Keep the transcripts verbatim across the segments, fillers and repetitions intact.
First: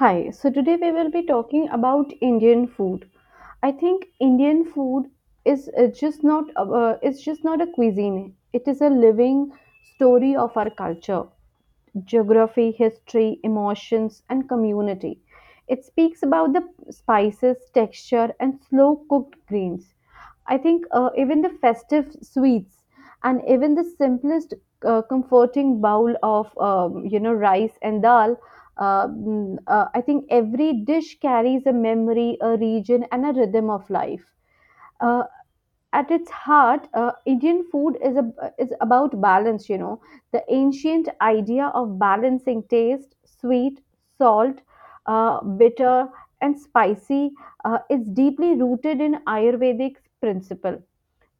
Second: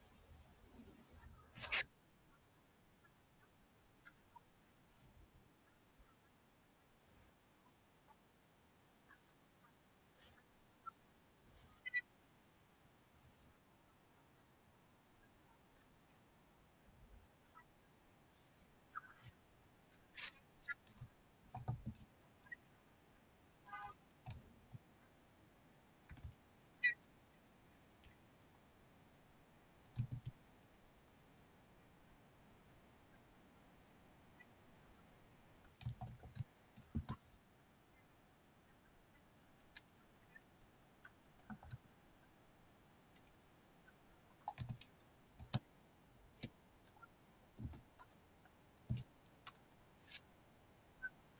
Hi, so today we will be talking about Indian food. I think Indian food is uh, just not uh, it's just not a cuisine. It is a living story of our culture geography, history, emotions, and community. It speaks about the spices, texture, and slow cooked greens. I think uh, even the festive sweets and even the simplest uh, comforting bowl of um, you know rice and dal. Uh, mm, uh, I think every dish carries a memory, a region, and a rhythm of life. Uh, at its heart, uh, Indian food is a, is about balance. You know, the ancient idea of balancing taste, sweet, salt, uh, bitter, and spicy, uh, is deeply rooted in Ayurvedic principle.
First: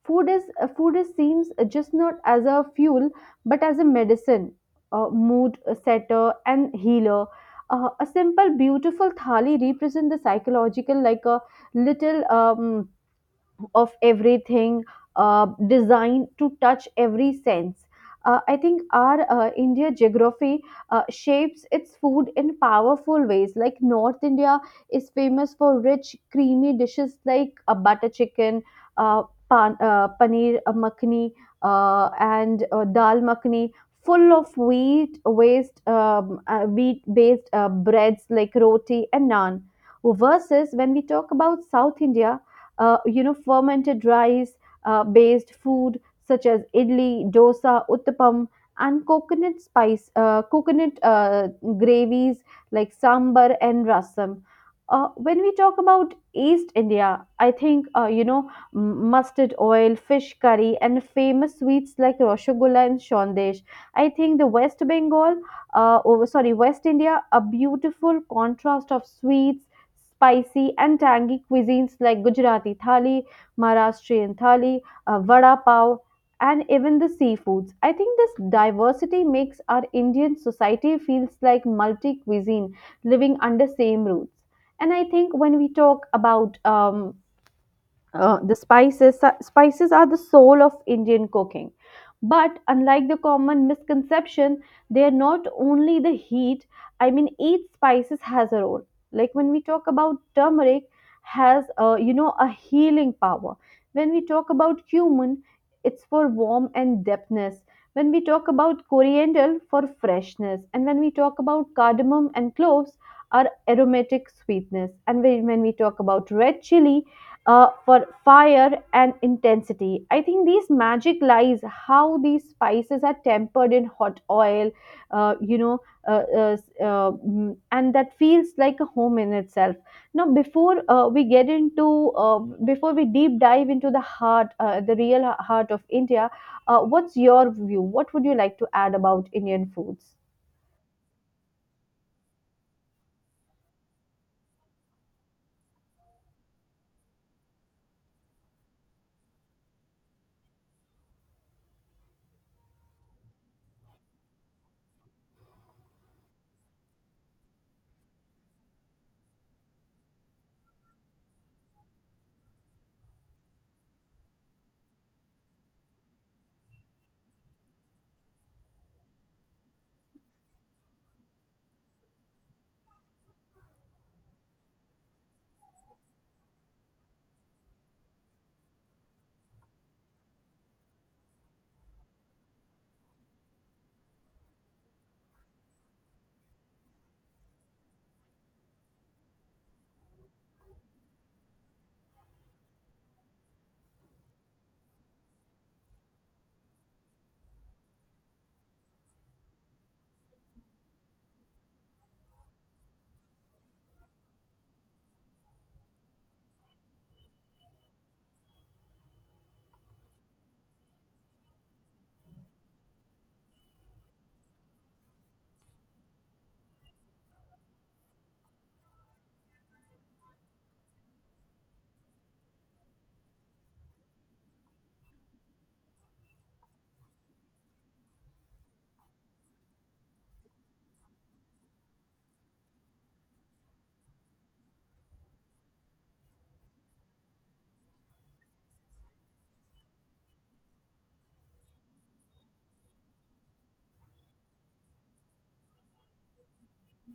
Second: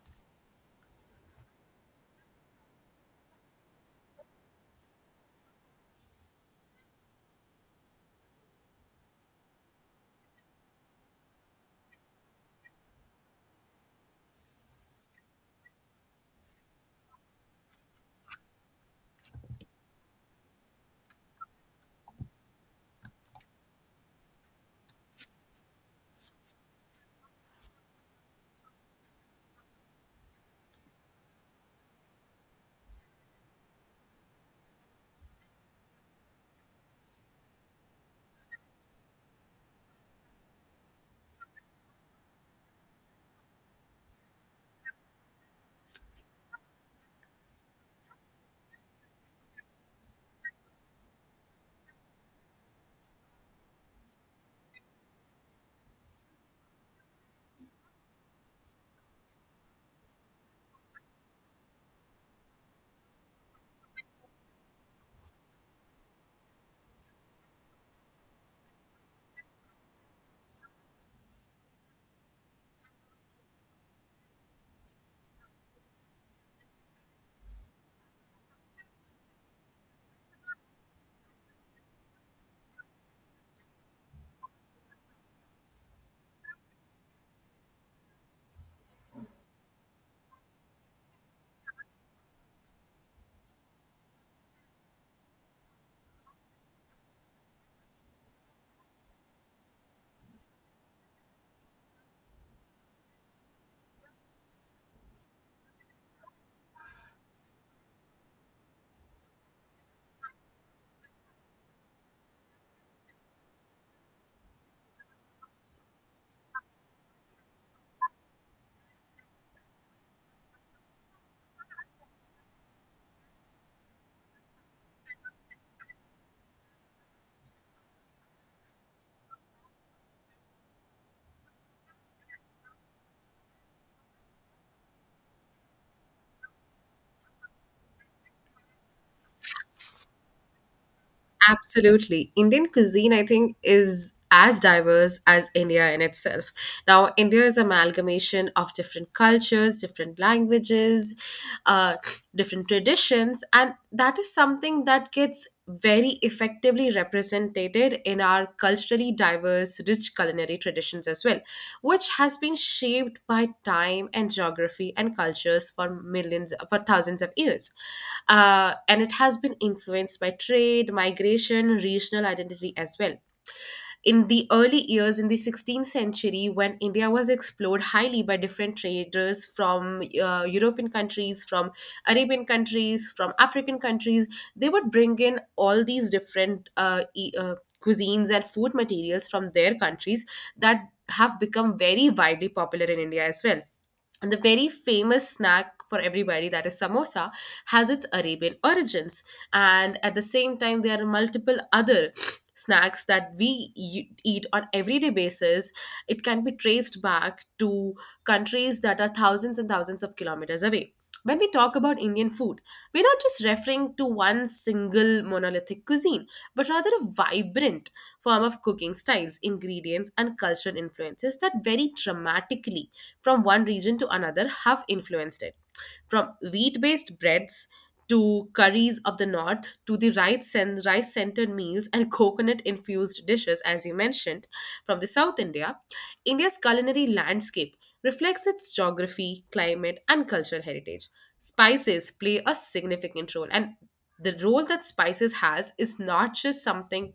Food is uh, food is seems just not as a fuel, but as a medicine, uh, mood setter, and healer. Uh, a simple, beautiful thali represents the psychological, like a little. Um, of everything, uh, designed to touch every sense. Uh, I think our uh, India geography uh, shapes its food in powerful ways. Like North India is famous for rich, creamy dishes like uh, butter chicken, uh, pan, uh, paneer uh, makhni, uh, and uh, dal makhani, full of wheat waste, um, uh, wheat-based uh, breads like roti and naan. Versus when we talk about South India, uh, you know, fermented rice uh, based food such as idli, dosa, uttapam, and coconut spice, uh, coconut uh, gravies like sambar and rasam. Uh, when we talk about East India, I think uh, you know m- mustard oil, fish curry, and famous sweets like rasgulla and shondesh. I think the West Bengal, uh, oh, sorry, West India, a beautiful contrast of sweets spicy and tangy cuisines like Gujarati thali, Maharashtrian thali, uh, vada pav, and even the seafoods. I think this diversity makes our Indian society feels like multi cuisine living under same roots. And I think when we talk about um, uh, the spices uh, spices are the soul of Indian cooking, but unlike the common misconception, they are not only the heat. I mean, each spices has a role. Like when we talk about turmeric, has a, you know, a healing power. When we talk about cumin, it's for warmth and depthness. When we talk about coriander for freshness, and when we talk about cardamom and cloves are aromatic sweetness, and when when we talk about red chili, uh, for fire and intensity. I think these magic lies how these spices are tempered in hot oil, uh, you know, uh, uh, s- uh, mm, and that feels like a home in itself. Now, before uh, we get into, uh, before we deep dive into the heart, uh, the real heart of India, uh, what's your view? What would you like to add about Indian foods? Absolutely. Indian cuisine, I think, is as diverse as India in itself. Now, India is amalgamation of different cultures, different languages, uh, different traditions, and that is something that gets very effectively represented represented in our culturally diverse, rich culinary traditions as well, which has been shaped by time and geography and cultures for millions, for thousands of years. Uh, and it has been influenced by trade, migration, regional identity as well in the early years in the sixteenth century, when India was explored highly by different traders from uh, European countries, from Arabian countries, from African countries. They would bring in all these different uh, e- uh, cuisines and food materials from their countries that have become very widely popular in India as well. And the very famous snack for everybody, that is samosa, has its Arabian origins. And at the same time, there are multiple other snacks that we e- eat on everyday basis. It can be traced back to countries that are thousands and thousands of kilometers away. When we talk about Indian food, we're not just referring to one single monolithic cuisine, but rather a vibrant form of cooking styles, ingredients, and cultural influences that vary dramatically from one region to another have influenced it. From wheat based breads to curries of the north, to the rice and rice centered meals and coconut infused dishes, as you mentioned, from the South India, India's culinary landscape reflects its geography, climate, and cultural heritage. Spices play a significant role, and the role that spices has is not just something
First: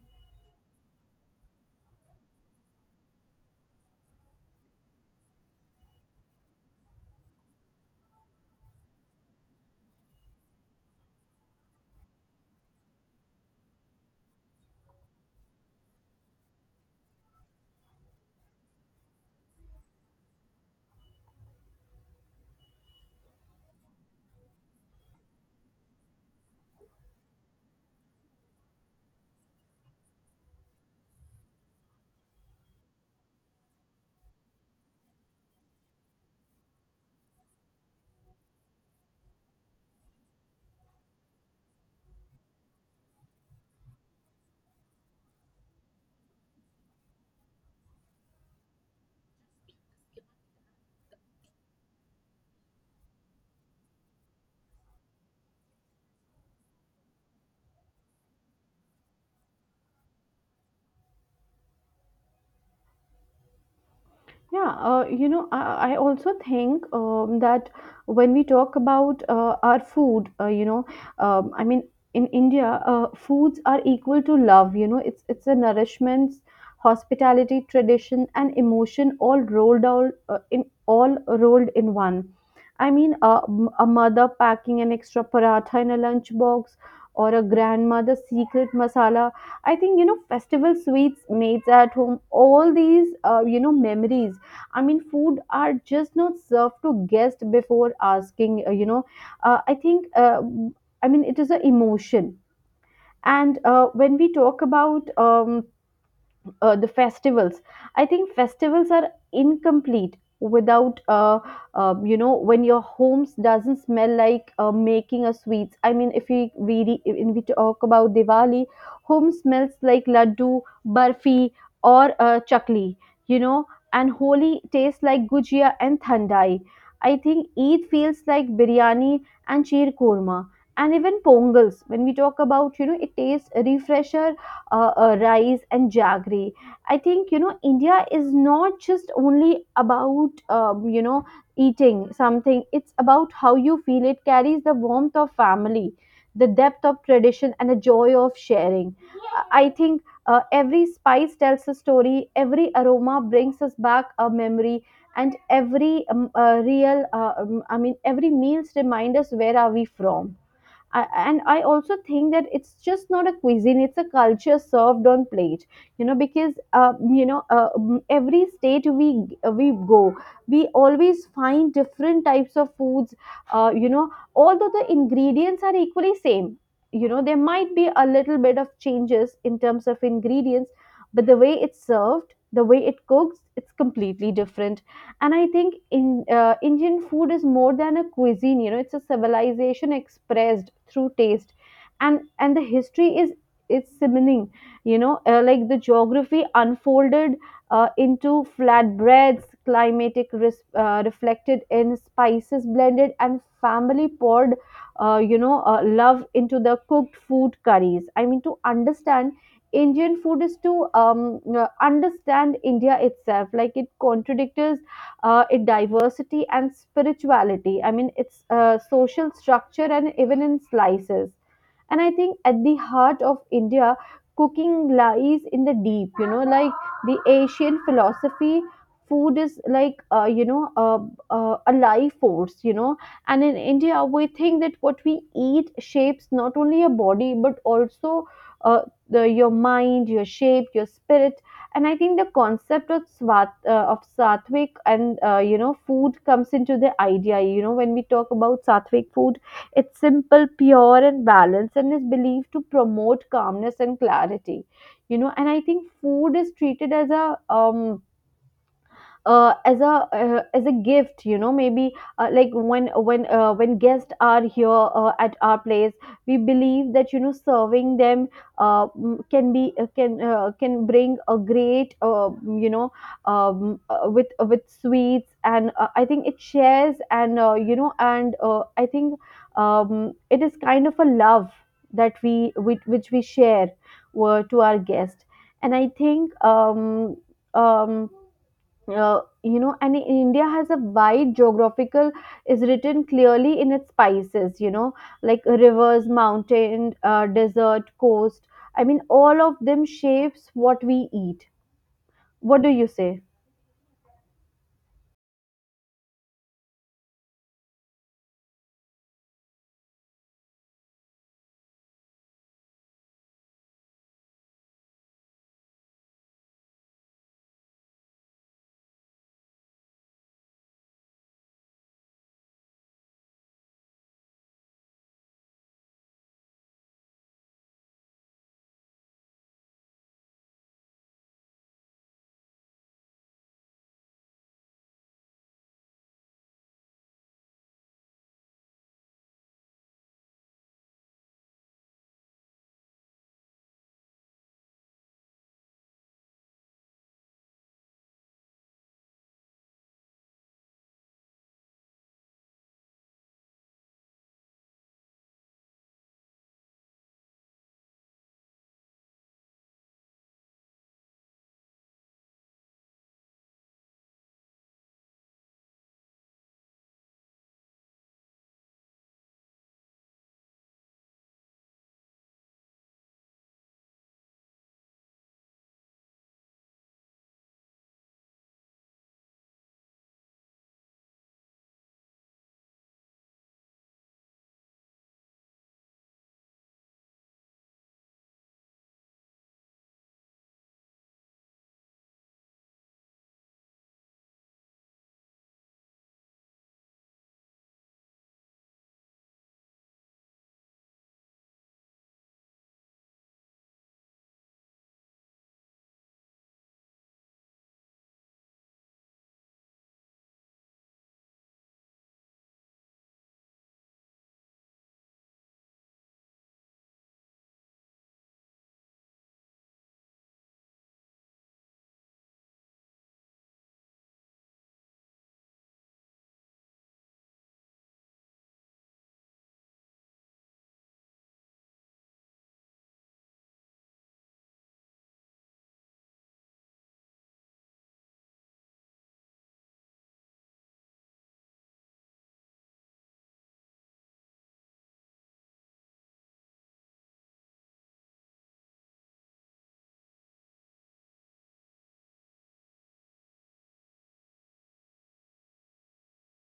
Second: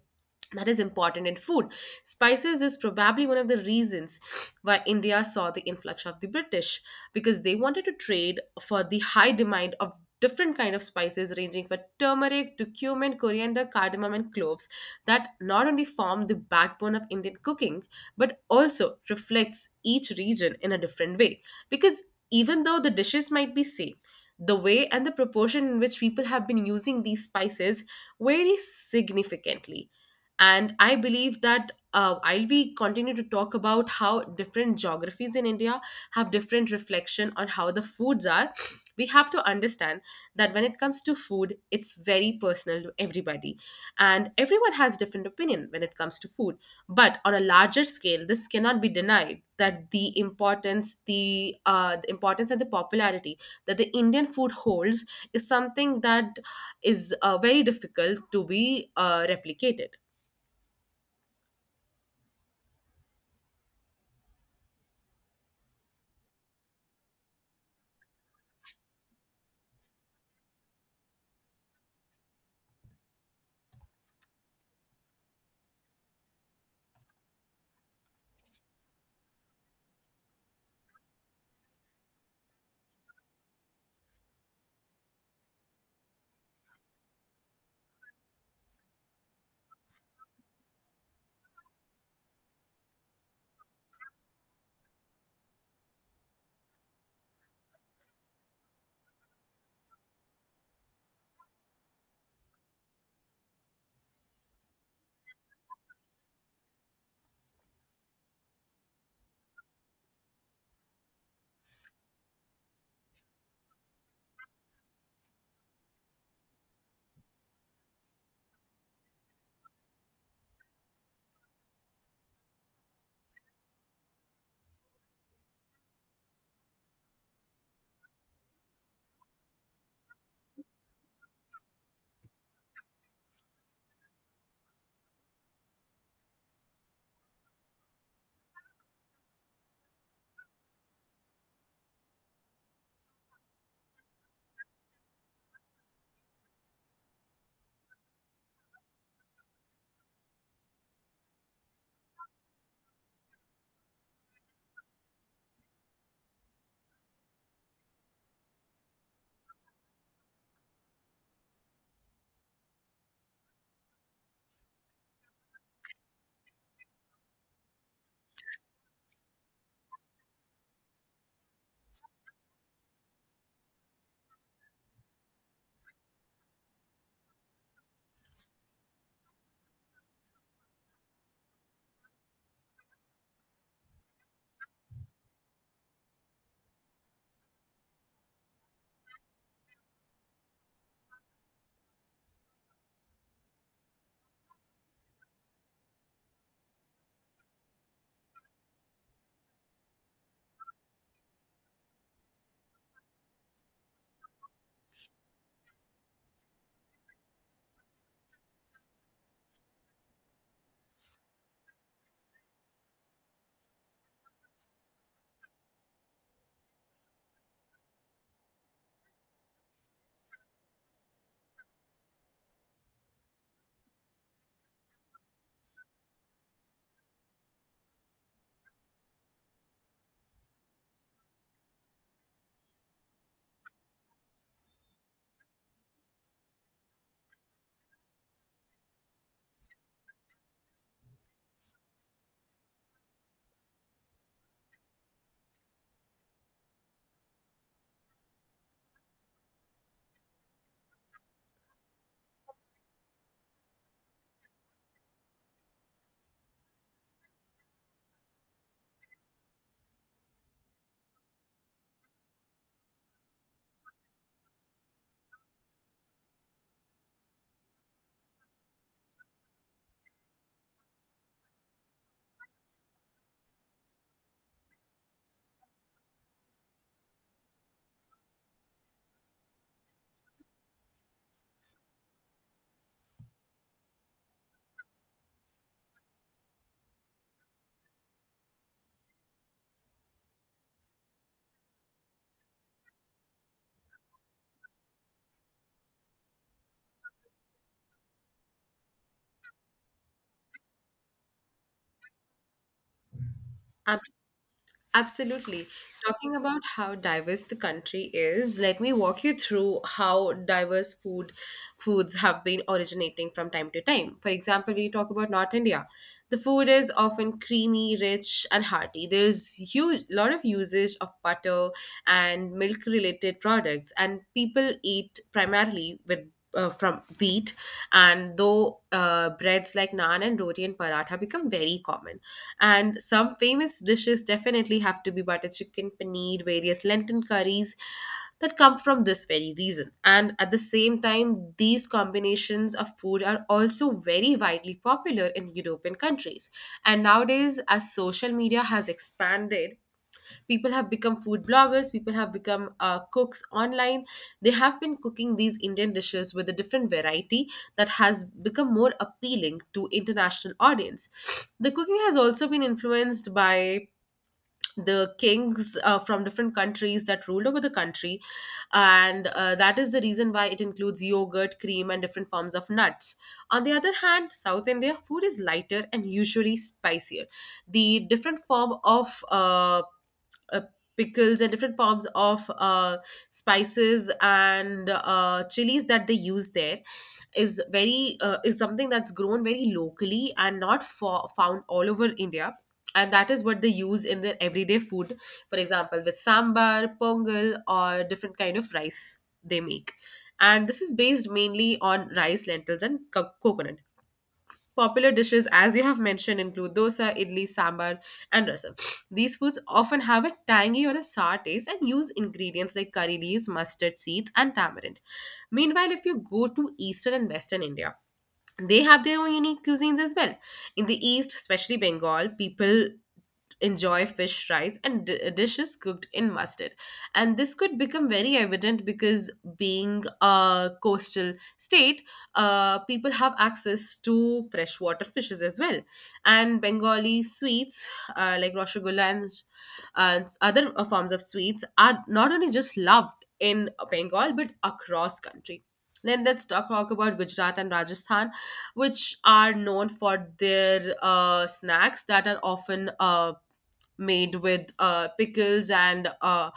that is important in food. Spices is probably one of the reasons why India saw the influx of the British, because they wanted to trade for the high demand of different kind of spices, ranging from turmeric to cumin, coriander, cardamom, and cloves, that not only form the backbone of Indian cooking but also reflects each region in a different way. Because even though the dishes might be same, the way and the proportion in which people have been using these spices vary significantly. And I believe that uh, while we continue to talk about how different geographies in India have different reflection on how the foods are, we have to understand that when it comes to food, it's very personal to everybody. And everyone has different opinion when it comes to food. But on a larger scale, this cannot be denied that the importance, the, uh, the importance and the popularity that the Indian food holds is something that is uh, very difficult to be uh, replicated. Yeah, uh, you know, I, I also think um, that when we talk about uh, our food, uh, you know, um, I mean, in India, uh, foods are equal to love. You know, it's it's a nourishment, hospitality, tradition, and emotion all rolled out uh, in all rolled in one. I mean, a, a mother packing an extra paratha in a lunchbox, or a grandmother secret masala. I think, you know, festival sweets made at home. All these, uh, you know, memories. I mean, food are just not served to guests before asking. uh, You know, uh, I think. Uh, I mean, it is an emotion. And uh, when we talk about um, uh, the festivals, I think festivals are incomplete without uh, um, you know, when your homes doesn't smell like uh, making a sweets. I mean, if we we re- if we talk about Diwali, home smells like laddu, barfi, or uh, chakli, you know. And Holi tastes like gujia and thandai. I think Eid feels like biryani and sheer korma. And even Pongals, when we talk about, you know, it tastes refresher uh, uh, rice and jaggery. I think, you know, India is not just only about, um, you know, eating something. It's about how you feel. It carries the warmth of family, the depth of tradition, and the joy of sharing. I I think uh, every spice tells a story. Every aroma brings us back a memory, and every um, uh, real uh, um, I mean every meals remind us where are we from. I, and I also think that it's just not a cuisine; it's a culture served on plate. You know, because, uh, you know, uh, m- every state we uh, we go, we always find different types of foods. Uh, you know, although the ingredients are equally same, you know, there might be a little bit of changes in terms of ingredients, but the way it's served, the way it cooks, it's completely different. And I think in uh, Indian food is more than a cuisine. You know, it's a civilization expressed through taste. and and the history is is simmering, you know. Uh, like the geography unfolded uh, into flatbreads, climatic res- uh, reflected in spices blended, and family poured uh, you know uh, love into the cooked food curries. I mean, to understand Indian food is to um, uh, understand India itself. Like it contradicts uh, in diversity and spirituality. I mean, it's uh, social structure, and even in slices. And I think at the heart of India, cooking lies in the deep, you know, like the Asian philosophy. Food is like, uh, you know, uh, uh, a life force, you know. And in India, we think that what we eat shapes not only your body, but also uh, the, your mind, your shape, your spirit. And I think the concept of swat uh, of sattvic and, uh, you know, food comes into the idea. You know, when we talk about sattvic food, it's simple, pure, and balanced, and is believed to promote calmness and clarity. You know, and I think food is treated as a um uh, as a uh, as a gift. You know, maybe uh, like when when uh, when guests are here uh, at our place, we believe that, you know, serving them, uh, mm, can be uh, can uh, can bring a great, uh, you know, um, uh, with, uh, with sweets. And uh, I think it shares. And, uh, you know, and uh, I think, um, it is kind of a love that we which, which we share uh, to our guest. And I think, um, um, uh, you know, and India has a wide geographical is written clearly in its spices. You know, like rivers, mountain, uh, desert, coast, I mean all of them shapes what we eat. What do you say? Abs- Absolutely. Talking about how diverse the country is, let me walk you through how diverse food foods have been originating from time to time. For example, when you talk about North India, the food is often creamy, rich, and hearty. There's huge lot of usage of butter and milk related products, and people eat primarily with uh, from wheat. And though uh, breads like naan and roti and paratha become very common, and some famous dishes definitely have to be butter chicken, paneer, various lentil curries that come from this very reason. And at the same time, these combinations of food are also very widely popular in European countries. And nowadays, as social media has expanded, people have become food bloggers, people have become uh, cooks online. They have been cooking these Indian dishes with a different variety that has become more appealing to international audience. The cooking has also been influenced by the kings uh, from different countries that ruled over the country. And uh, that is the reason why it includes yogurt, cream, and different forms of nuts. On the other hand, South India food is lighter and usually spicier. The different form of uh, uh, pickles and different forms of uh, spices and uh, chilies that they use there is very uh, is something that's grown very locally and not fo- found all over India. And that is what they use in their everyday food. For example, with sambar, pongal, or different kind of rice they make. And this is based mainly on rice, lentils, and co- coconut. Popular dishes, as you have mentioned, include dosa, idli, sambar, and rasam. These foods often have a tangy or a sour taste and use ingredients like curry leaves, mustard seeds, and tamarind. Meanwhile, if you go to eastern and western India, they have their own unique cuisines as well. In the East, especially Bengal, people enjoy fish fries and d- dishes cooked in mustard. And this could become very evident because, being a coastal state, uh, people have access to freshwater fishes as well. And Bengali sweets uh, like Rasgulla and uh, other uh, forms of sweets are not only just loved in Bengal but across country. Then let's talk, talk about Gujarat and Rajasthan, which are known for their uh, snacks that are often uh, made with uh, pickles and uh,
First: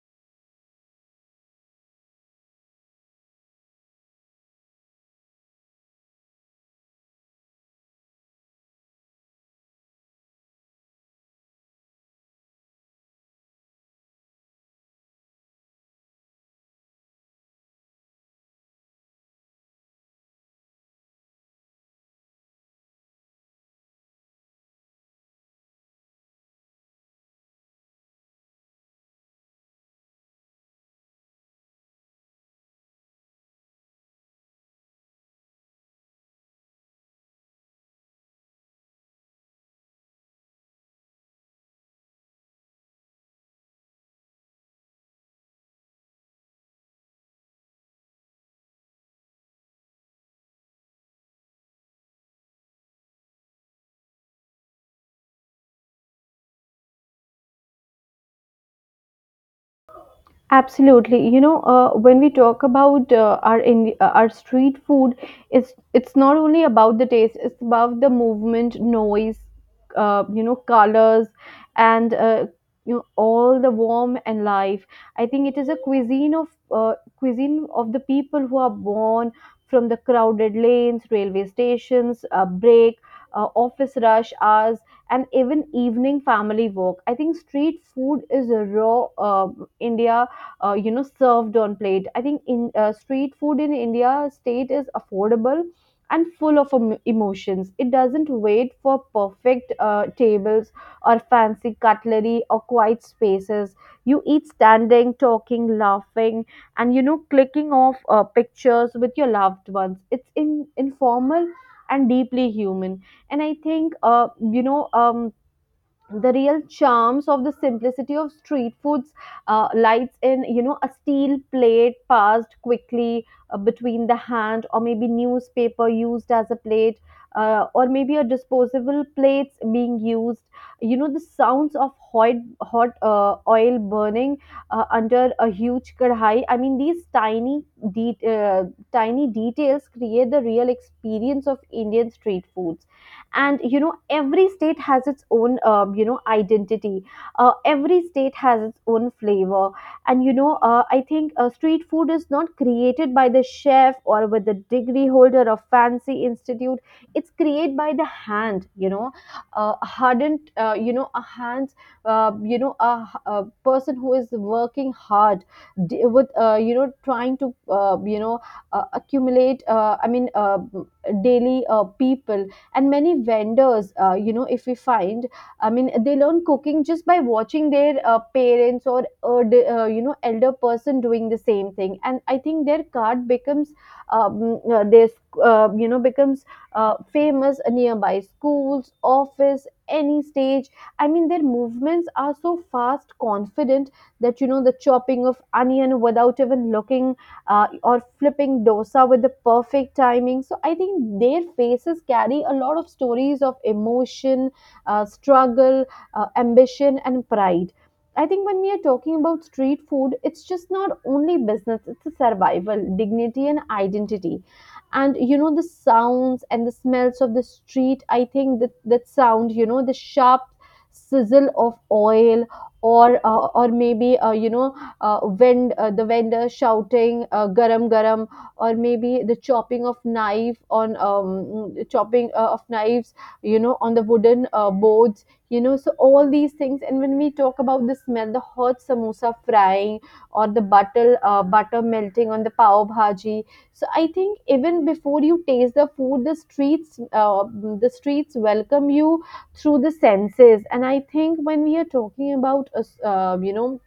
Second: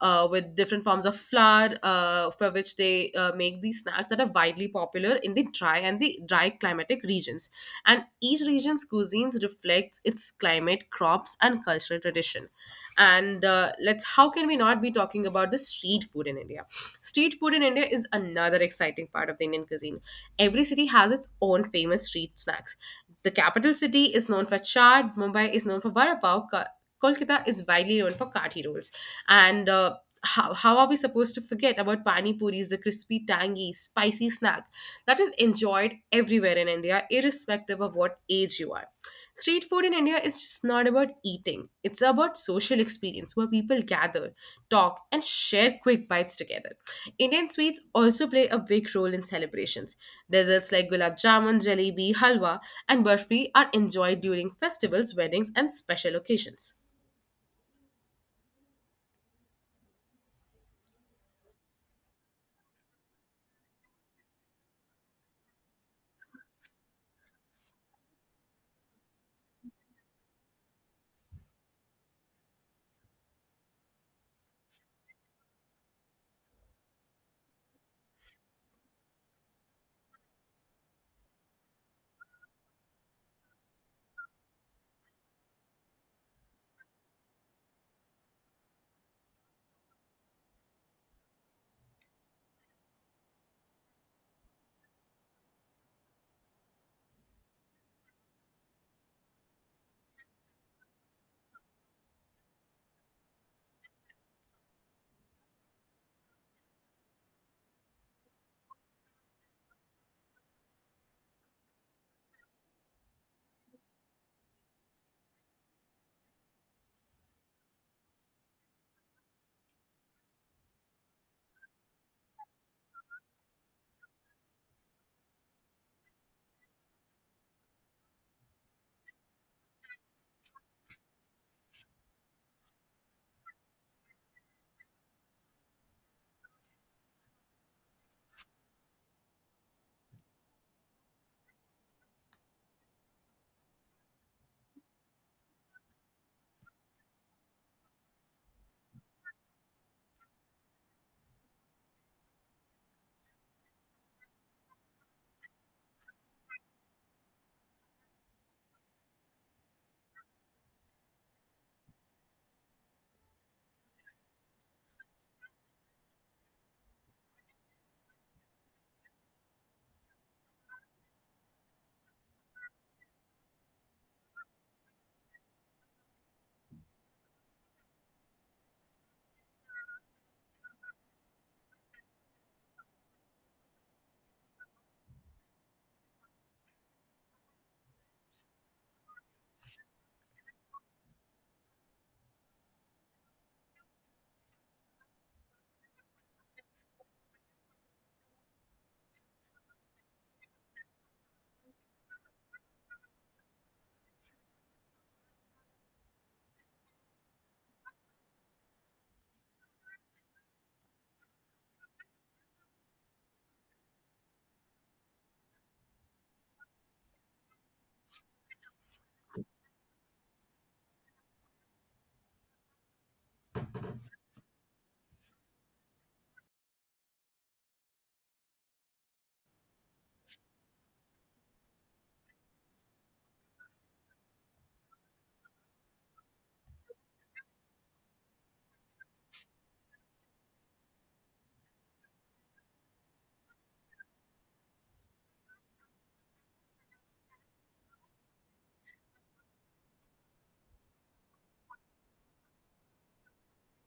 uh, with different forms of flour, uh, for which they uh, make these snacks that are widely popular in the dry and the dry climatic regions. And each region's cuisines reflects its climate, crops, and cultural tradition. And uh, let's how can we not be talking about the street food in India? Street food in India is another exciting part of the Indian cuisine. Every city has its own famous street snacks. The capital city is known for chaat, Mumbai is known for vada pav, Ka- Kolkata is widely known for kathi rolls. And uh, how, how are we supposed to forget about pani puris, the crispy, tangy, spicy snack that is enjoyed everywhere in India, irrespective of what age you are? Street food in India is just not about eating, it's about social experience where people gather, talk, and share quick bites together. Indian sweets also play a big role in celebrations. Desserts like gulab jamun, jalebi, halwa, and barfi are enjoyed during festivals, weddings, and special occasions. Absolutely. You know, uh, when we talk about uh, our in, uh, our street food, it's it's not only about the taste; it's about the movement, noise, uh, you know, colors, and uh, you know, all the warm and life. I think it is a cuisine of uh, cuisine of the people who are born from the crowded lanes, railway stations, uh, break, uh, office rush hours, and even evening family walk. I think street food is a raw uh, India uh, you know served on plate. I think in uh, street food in India state is affordable and full of em- emotions. It doesn't wait for perfect uh, tables or fancy cutlery or quiet spaces. You eat standing, talking, laughing, and, you know, clicking off uh, pictures with your loved ones. It's in informal and deeply human. And I think, uh, you know um, the real charms of the simplicity of street foods uh, lies in, you know, a steel plate passed quickly uh, between the hand, or maybe newspaper used as a plate, uh, or maybe a disposable plates being used. You know, the sounds of hot hot uh, oil burning uh, under a huge kadhai. I mean, these tiny de- uh, tiny details create the real experience of Indian street food. And, you know, every state has its own, um, you know, identity. Uh, every state has its own flavor. And, you know, uh, I think uh, street food is not created by the chef or with the degree holder of fancy institute. It's created by the hand, you know, uh, hardened, uh, you know, a hands. Uh, you know a, a person who is working hard, d- with, uh, you know, trying to, uh, you know uh, accumulate, uh, i mean uh, daily, uh, people. And many vendors, uh, you know, if we find, I mean, they learn cooking just by watching their uh, parents or uh, d- uh, you know elder person doing the same thing. And I think their card becomes, um, uh, their uh, you know, becomes uh, famous nearby schools office, any stage. I mean their movements are so fast, confident, that you know the chopping of onion without even looking, uh, or flipping dosa with the perfect timing. So I think their faces carry a lot of stories of emotion, uh, struggle, uh, ambition, and pride. I think when we are talking about street food, it's just not only business, it's a survival, dignity, and identity. And you know, the sounds and the smells of the street, I think that, that sound, you know, the sharp sizzle of oil or uh, or maybe uh, you know uh, vend- uh, the vendor shouting uh, garam garam, or maybe the chopping of knife on um, chopping uh, of knives you know on the wooden uh, boards. You know so all these things, and when we talk about the smell, the hot samosa frying or the butter uh, butter melting on the pav bhaji. So I think even before you taste the food, the streets uh, the streets welcome you through the senses. And I think when we are talking about uh, s- uh, you know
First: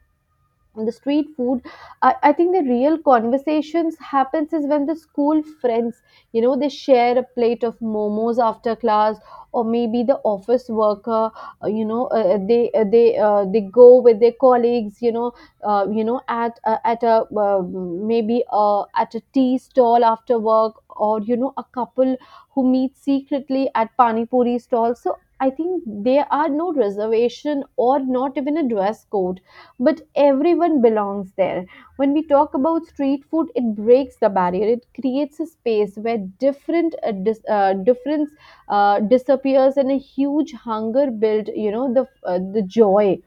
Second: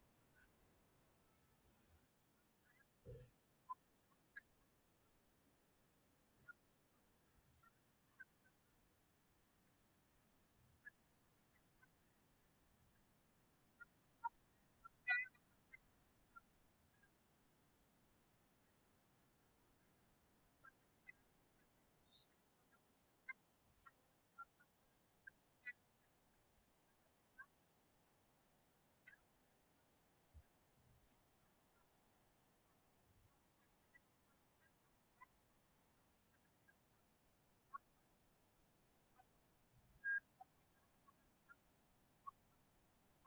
the street food, I, I think the real conversations happens is when the school friends, you know they share a plate of momos after class, or maybe the office worker, uh, you know uh, uh, they uh, they uh, they go with their colleagues, you know uh, you know at uh, at a uh, maybe uh, at a tea stall after work, or you know a couple who meet secretly at pani puri stall. So I think there are no reservation or not even a dress code, but everyone belongs there. When we talk about street food, it breaks the barrier. It creates a space where different uh, dis- uh, difference uh, disappears and a huge hunger build. You know the uh, the joy,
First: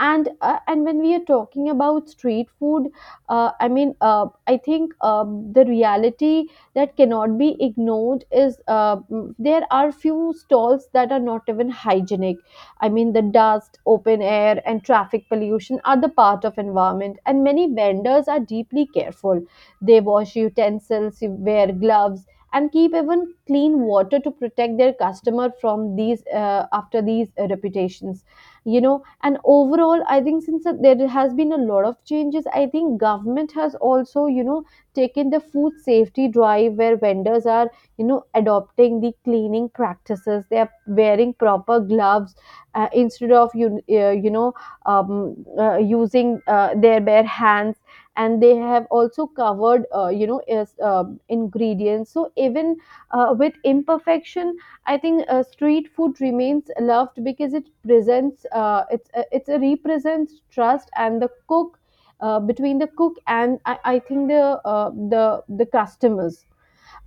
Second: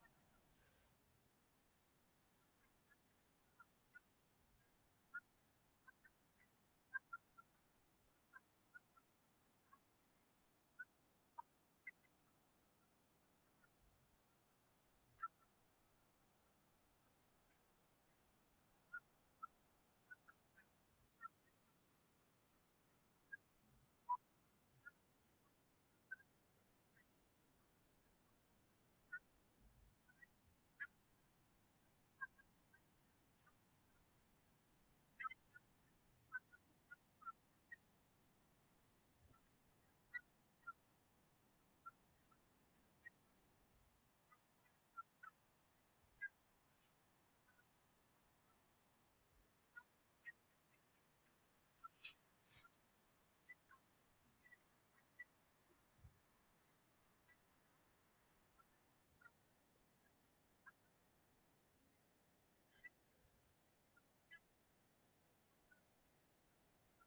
and uh, and when we are talking about street food, uh, i mean uh, i think um, the reality that cannot be ignored is uh, mm, there are few stalls that are not even hygienic. I mean the dust, open air, and traffic pollution are the part of environment, and many vendors are deeply careful. They wash utensils, wear gloves, and keep even clean water to protect their customer from these uh, after these uh, reputations. You know and Overall, I think since that there has been a lot of changes. I think government has also you know taken the food safety drive where vendors are you know adopting the cleaning practices. They are wearing proper gloves uh, instead of you, uh, you know um, uh, using uh, their bare hands, and they have also covered uh, you know is, uh, ingredients. So even uh, with imperfection, I think uh, street food remains loved because it presents uh, it's uh, it's a represents trust and the cook uh, between the cook and I, I think the uh, the the customers.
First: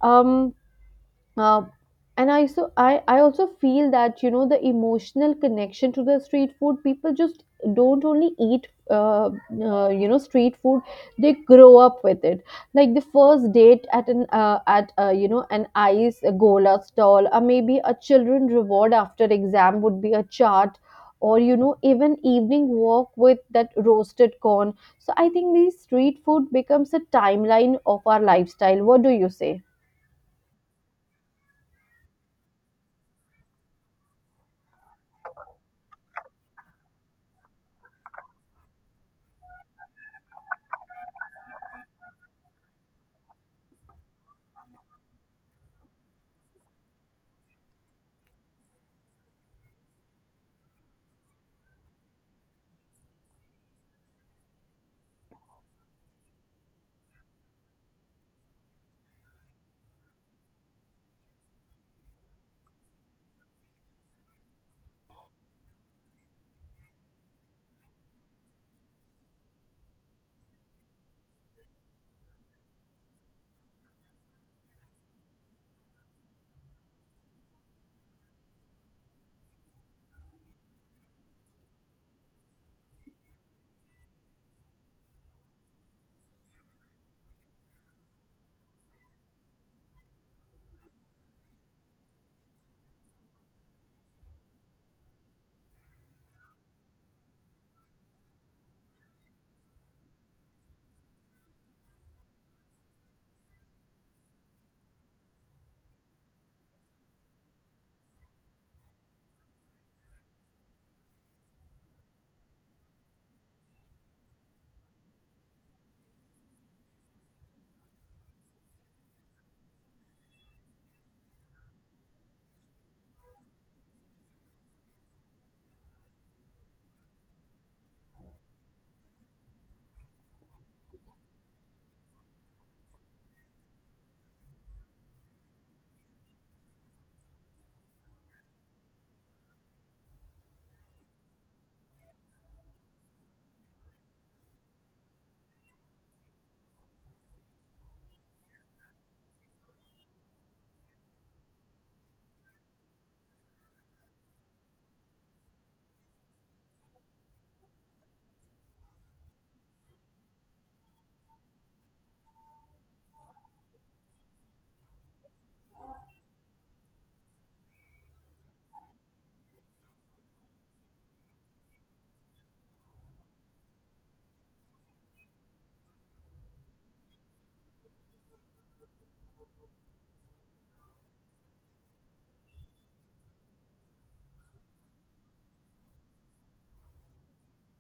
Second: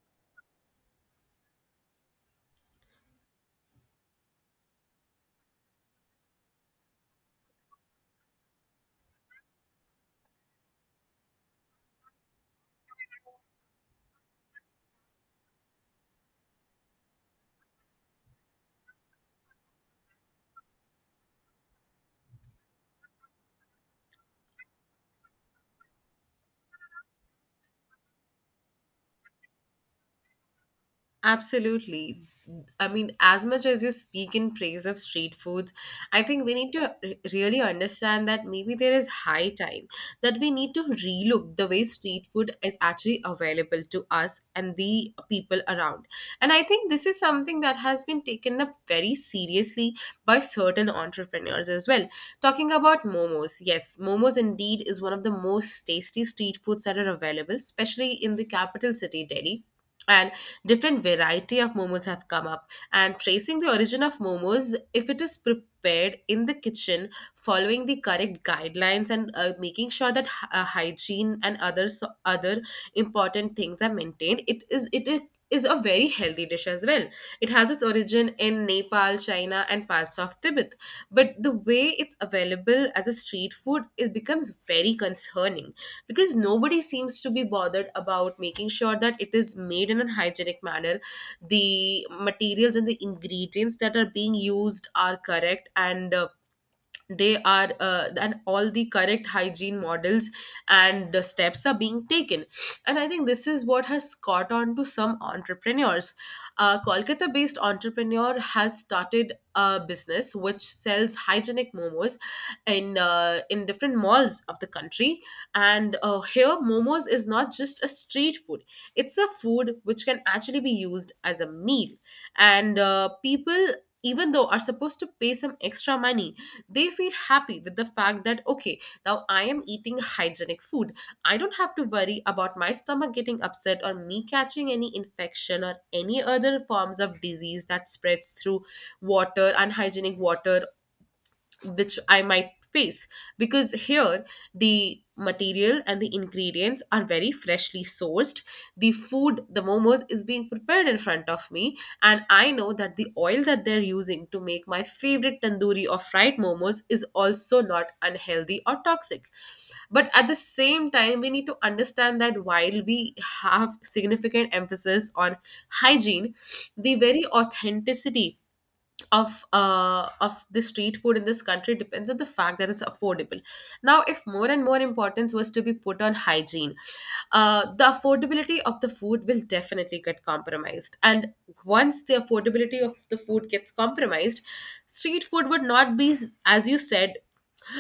Um, uh, and I so I, I also feel that you know the emotional connection to the street food, people just don't only eat uh, uh, you know street food, they grow up with it, like the first date at an uh, at uh, you know an ice gola stall, or maybe a children reward after exam would be a chart, or you know even evening walk with that roasted corn. So I think these street food becomes a timeline of our lifestyle. What do you say? Absolutely. I mean, as much as you speak in praise of street food, I think we need to re- really understand that maybe there is high time that we need to relook the way street food is actually available to us and the people around. And I think this is something that has been taken up very seriously by certain entrepreneurs as well. Talking about momos, yes, momos indeed is one of the most tasty street foods that are available, especially in the capital city, Delhi. And different variety of momos have come up, and tracing the origin of momos, if it is prepared in the kitchen, following the correct guidelines and uh, making sure that hy- uh, hygiene and other so, other important things are maintained, it is it is is a very healthy dish as well. It has its origin in Nepal, China, and parts of Tibet. But the way it's available as a street food, it becomes very concerning because nobody seems to be bothered about making sure that it is made in a hygienic manner, the materials and the ingredients that are being used are correct, and uh, they are uh, and all the correct hygiene models and the steps are being taken. And I think this is what has caught on to some entrepreneurs. A Kolkata based entrepreneur has started a business which sells hygienic momos in uh, in different malls of the country. And uh, here momos is not just a street food, it's a food which can actually be used as a meal. And uh, people even though are supposed to pay some extra money, they feel happy with the fact that okay, now I am eating hygienic food, I don't have to worry about my stomach getting upset or me catching any infection or any other forms of disease that spreads through water unhygienic water, which I might face, because here the material and the ingredients are very freshly sourced. The food, the momos, is being prepared in front of me, and I know that the oil that they're using to make my favorite tandoori or fried momos is also not unhealthy or toxic. But at the same time, we need to understand that while we have significant emphasis on hygiene, the very authenticity of uh, of the street food in this country depends on the fact that it's affordable. Now, if more and more importance was to be put on hygiene, uh, the affordability of the food will definitely get compromised. And once the affordability of the food gets compromised, street food would not be, as you said,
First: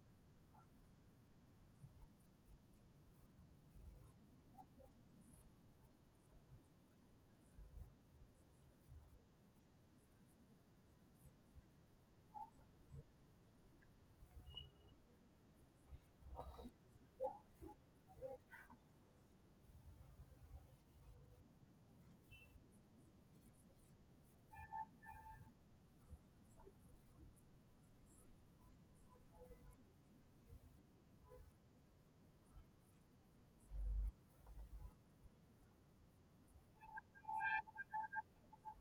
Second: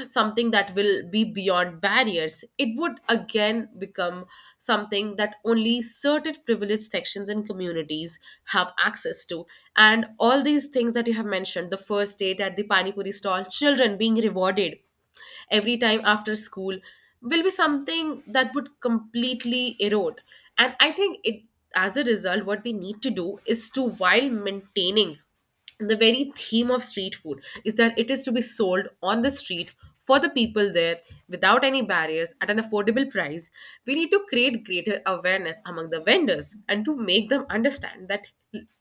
something that will be beyond barriers. It would again become something that only certain privileged sections and communities have access to. And all these things that you have mentioned, the first date at the Pani Puri stall, children being rewarded every time after school, will be something that would completely erode. And I think it, as a result, what we need to do is, to while maintaining the very theme of street food is that it is to be sold on the street for the people there without any barriers at an affordable price, we need to create greater awareness among the vendors and to make them understand that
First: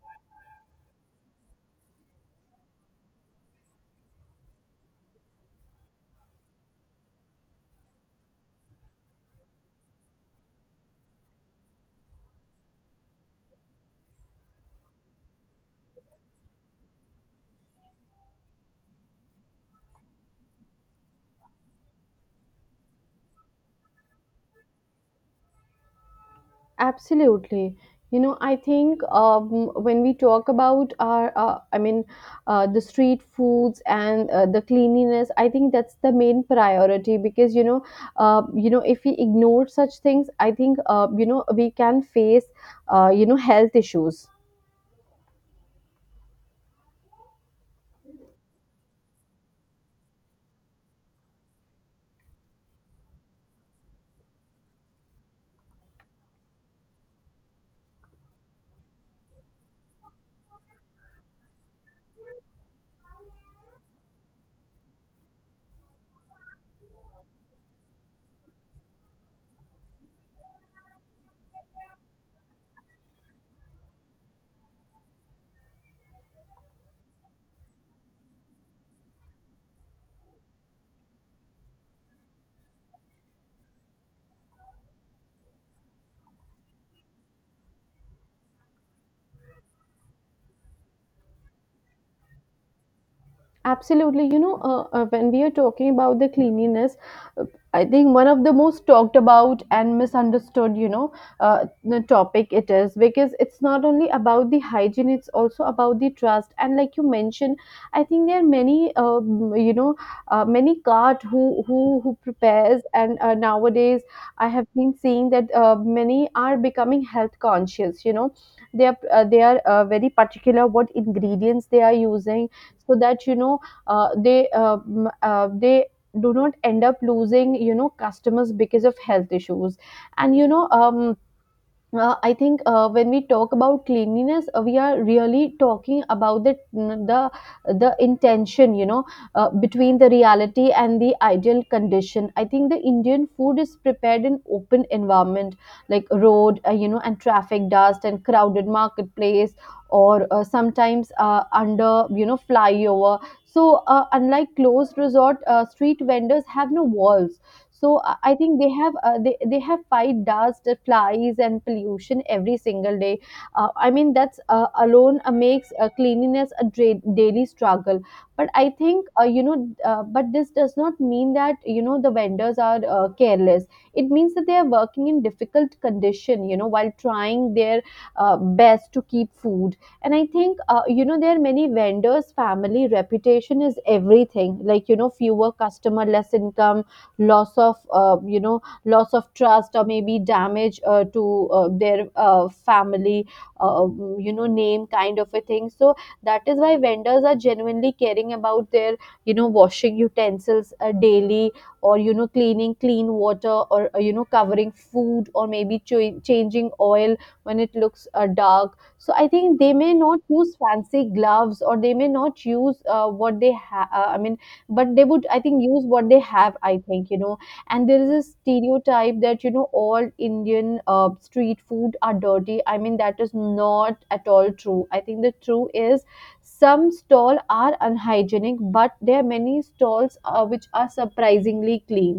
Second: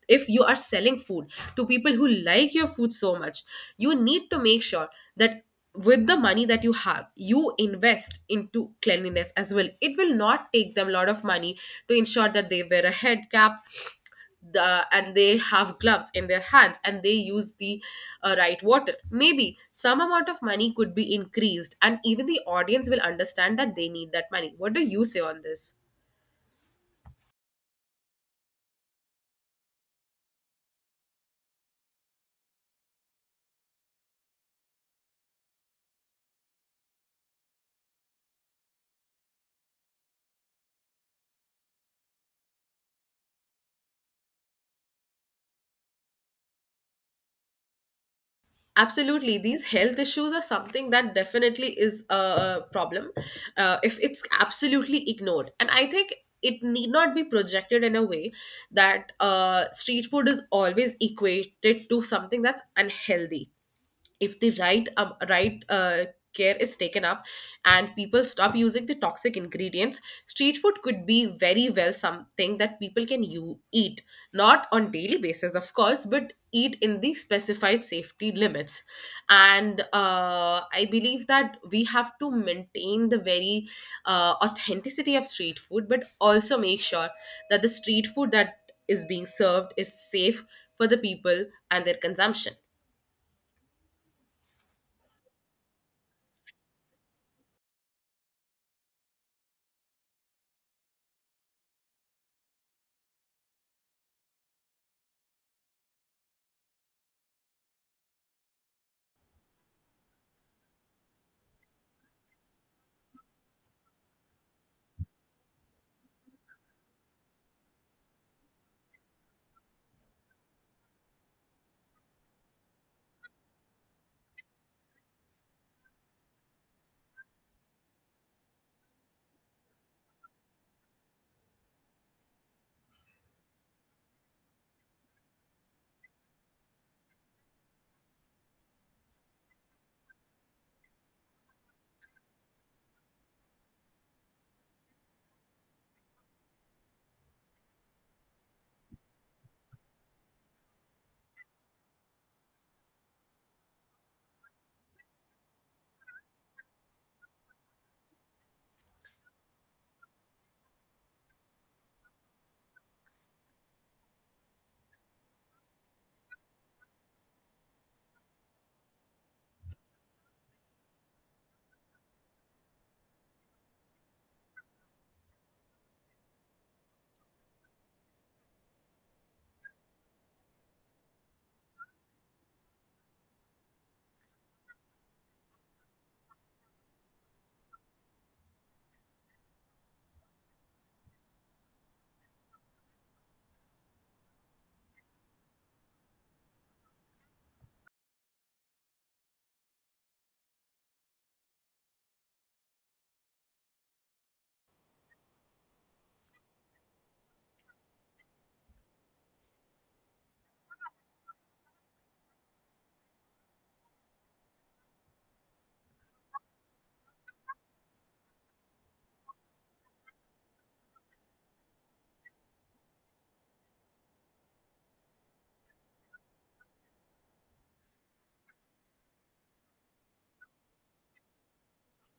if you are selling food to people who like your food so much, you need to make sure that with the money that you have, you invest into cleanliness as well. It will not take them a lot of money to ensure that they wear a head cap, the, and they have gloves in their hands, and they use the uh, right water. Maybe some amount of money could be increased, and even the audience will understand that they need that money. What do you say on this? Absolutely. You know, I think um, when we talk about our, uh, I mean, uh, the street foods and uh, the cleanliness, I think that's the main priority, because you know, uh, you know, if we ignore such things, I think uh, you know we can face, uh, you know, health issues. Absolutely, these health issues are something that definitely is a problem uh, if it's absolutely ignored. And I think it need not be projected in a way that uh, street food is always equated to something that's unhealthy. If the right um, right uh, care is taken up and people stop using the toxic ingredients, street food could be very well something that people can you eat, not on daily basis of course, but eat in the specified safety limits. And uh, I believe that we have to maintain the very uh, authenticity of street food, but also make sure that the street food that is being served is safe for the people and their consumption. Absolutely. You know, uh, uh, when we are talking about the cleanliness, uh, I think one of the most talked about and misunderstood, you know, uh, the topic it is, because it's not only about the hygiene, it's also about the trust. And like you mentioned, I think there are many, um, you know, uh, many cart who who who prepares. And uh, nowadays, I have been seeing that uh, many are becoming health conscious. You know, they are uh, they are uh, very particular what ingredients they are using, so that you know uh, they um, uh, they do not end up losing you know customers because of health issues. And you know um, uh, I think uh, when we talk about cleanliness, uh, we are really talking about the the the intention, you know, uh, between the reality and the ideal condition. I think the Indian food is prepared in open environment, like road, uh, you know, and traffic dust and crowded marketplace, or uh, sometimes uh, under you know flyover. So uh, unlike closed resort, uh, street vendors have no walls. So i I think they have uh, they, they have fight dust flies and pollution every single day. uh, i mean that's uh, alone uh, makes uh, cleanliness a dra- daily struggle. But I think, uh, you know uh, but this does not mean that you know the vendors are uh, careless. It means that they are working in difficult condition, you know while trying their uh, best to keep food. And I think, uh, you know there are many vendors family reputation is everything, like you know fewer customer less income, loss of uh, you know loss of trust, or maybe damage uh, to uh, their uh, family uh, um, you know name kind of a thing. So that is why vendors are genuinely caring about their, you know washing utensils uh, daily, or you know cleaning clean water, or uh, you know covering food, or maybe ch- changing oil when it looks uh, dark. So I think they may not use fancy gloves, or they may not use uh, what they have, uh, i mean but they would, I think, use what they have. I think, you know and there is a stereotype that you know all Indian uh, street food are dirty. I mean that is not at all true. I think the true is, some stall are unhygienic, but there are many stalls uh, which are surprisingly clean.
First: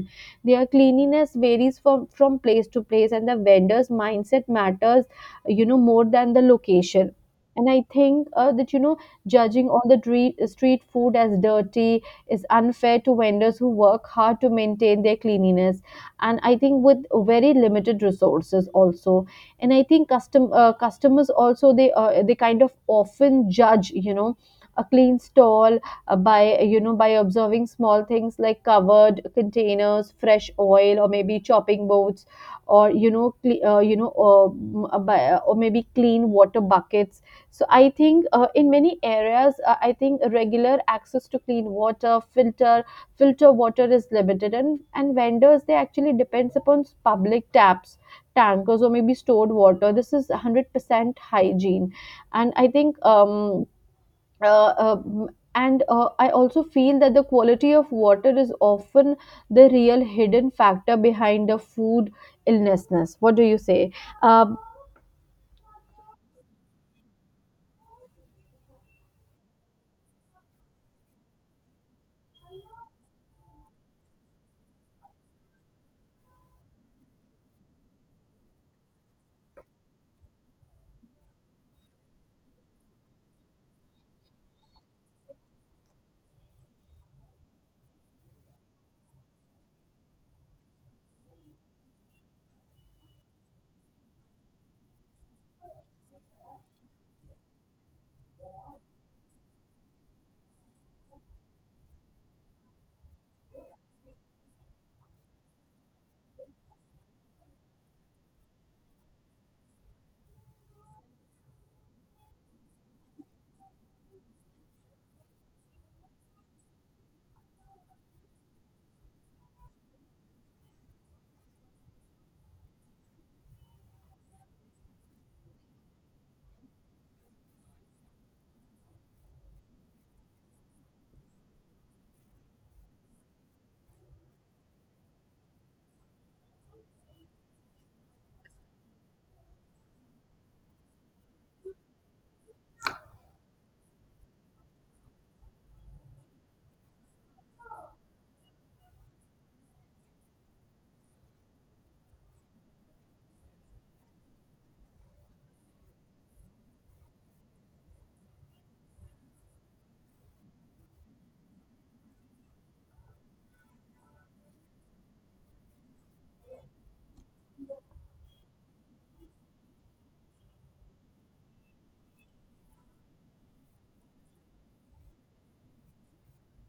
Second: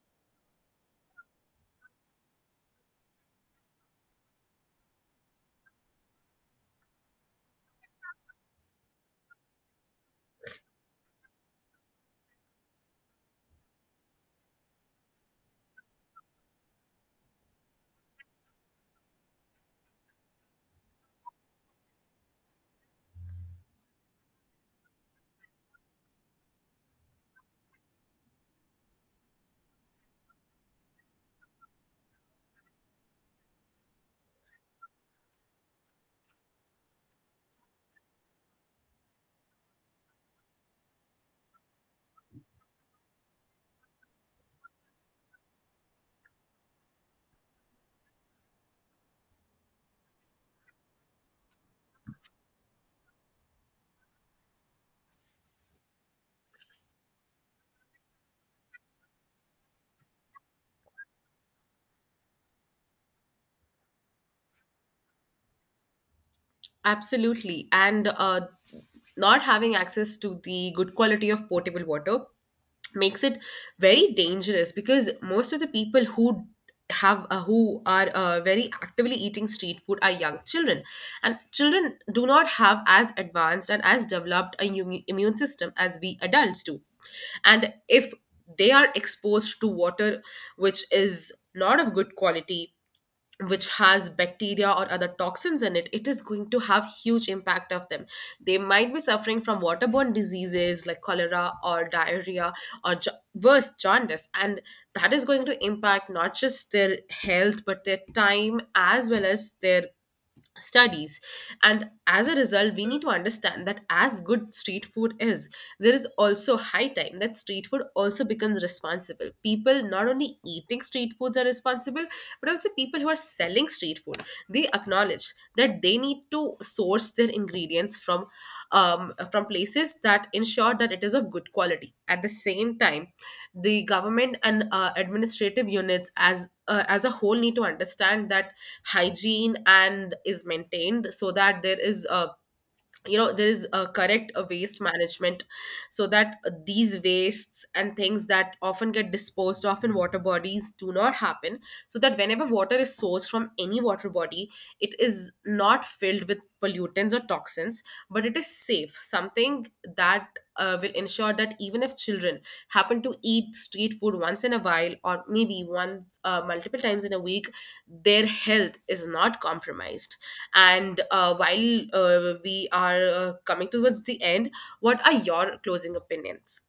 Their cleanliness varies from from place to place, and the vendor's mindset matters, you know more than the location. And I think uh, that you know judging all the dre- street food as dirty is unfair to vendors who work hard to maintain their cleanliness, and I think with very limited resources also. And I think custom uh, customers also, they uh, they kind of often judge, you know a clean stall uh, by you know by observing small things like covered containers, fresh oil, or maybe chopping boards, or you know cle- uh, you know uh, m- uh, by, uh, or maybe clean water buckets. So I think uh, in many areas, uh, I think regular access to clean water, filter, filter water is limited, and and vendors, they actually depends upon public taps, tankers, or maybe stored water. This is one hundred percent hygiene, and I think um uh, um and uh, I also feel that the quality of water is often the real hidden factor behind the food illnessness. What do you say? Uh, Absolutely. And uh, not having access to the good quality of potable water makes it very dangerous, because most of the people who have uh, who are uh, very actively eating street food are young children, and children do not have as advanced and as developed a immu- immune system as we adults do. And if they are exposed to water which is not of good quality, which has bacteria or other toxins in it, it is going to have huge impact of them. They might be suffering from waterborne diseases like cholera or diarrhea, or ja- worse, jaundice. And that is going to impact not just their health, but their time as well as their studies. And as a result, we need to understand that as good street food is, there is also high time that street food also becomes responsible. People not only eating street foods are responsible, but also people who are selling street food, they acknowledge that they need to source their ingredients from um, from places that ensure that it is of good quality. At the same time, the government and uh, administrative units as uh, as a whole need to understand that hygiene and is maintained, so that there is a, you know, there is a correct uh, waste management, so that uh, these wastes and things that often get disposed of in water bodies do not happen, so that whenever water is sourced from any water body, it is not filled with pollutants or toxins, but it is safe. Something that uh, will ensure that even if children happen to eat street food once in a while, or maybe once uh, multiple times in a week, their health is not compromised. And uh, while uh, we are uh, coming towards the end, what are your closing opinions?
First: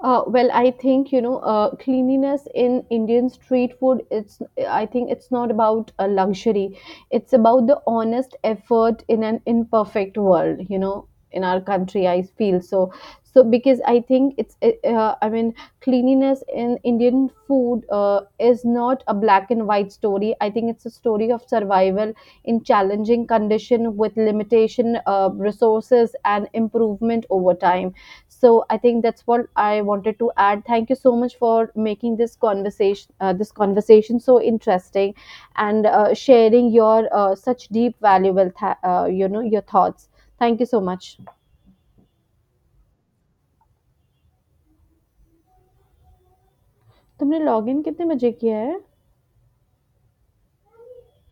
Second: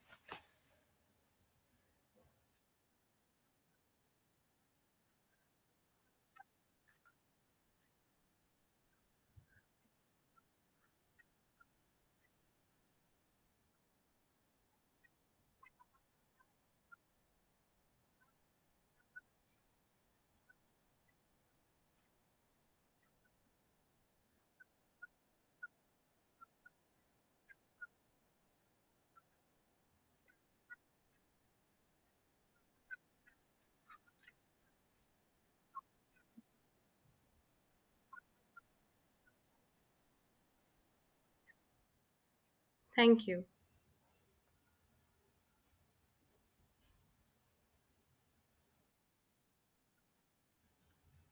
Uh, well, I think you know uh, cleanliness in Indian street food, it's, I think it's not about a luxury. It's about the honest effort in an imperfect world. You know, in our country, I feel so. So because I think it's uh, uh, I mean cleanliness in Indian food uh, is not a black and white story. I think it's a story of survival in challenging condition with limitation uh, resources and improvement over time. So I think that's what I wanted to add. Thank you so much for making this conversation uh, this conversation so interesting, and uh, sharing your uh, such deep valuable th- uh, you know your thoughts. Thank you so much. Thank you तुमने log in कितने मजे किया है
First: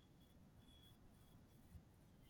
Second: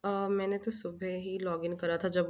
अ, मैंने तो सुबह ही log in करा था जब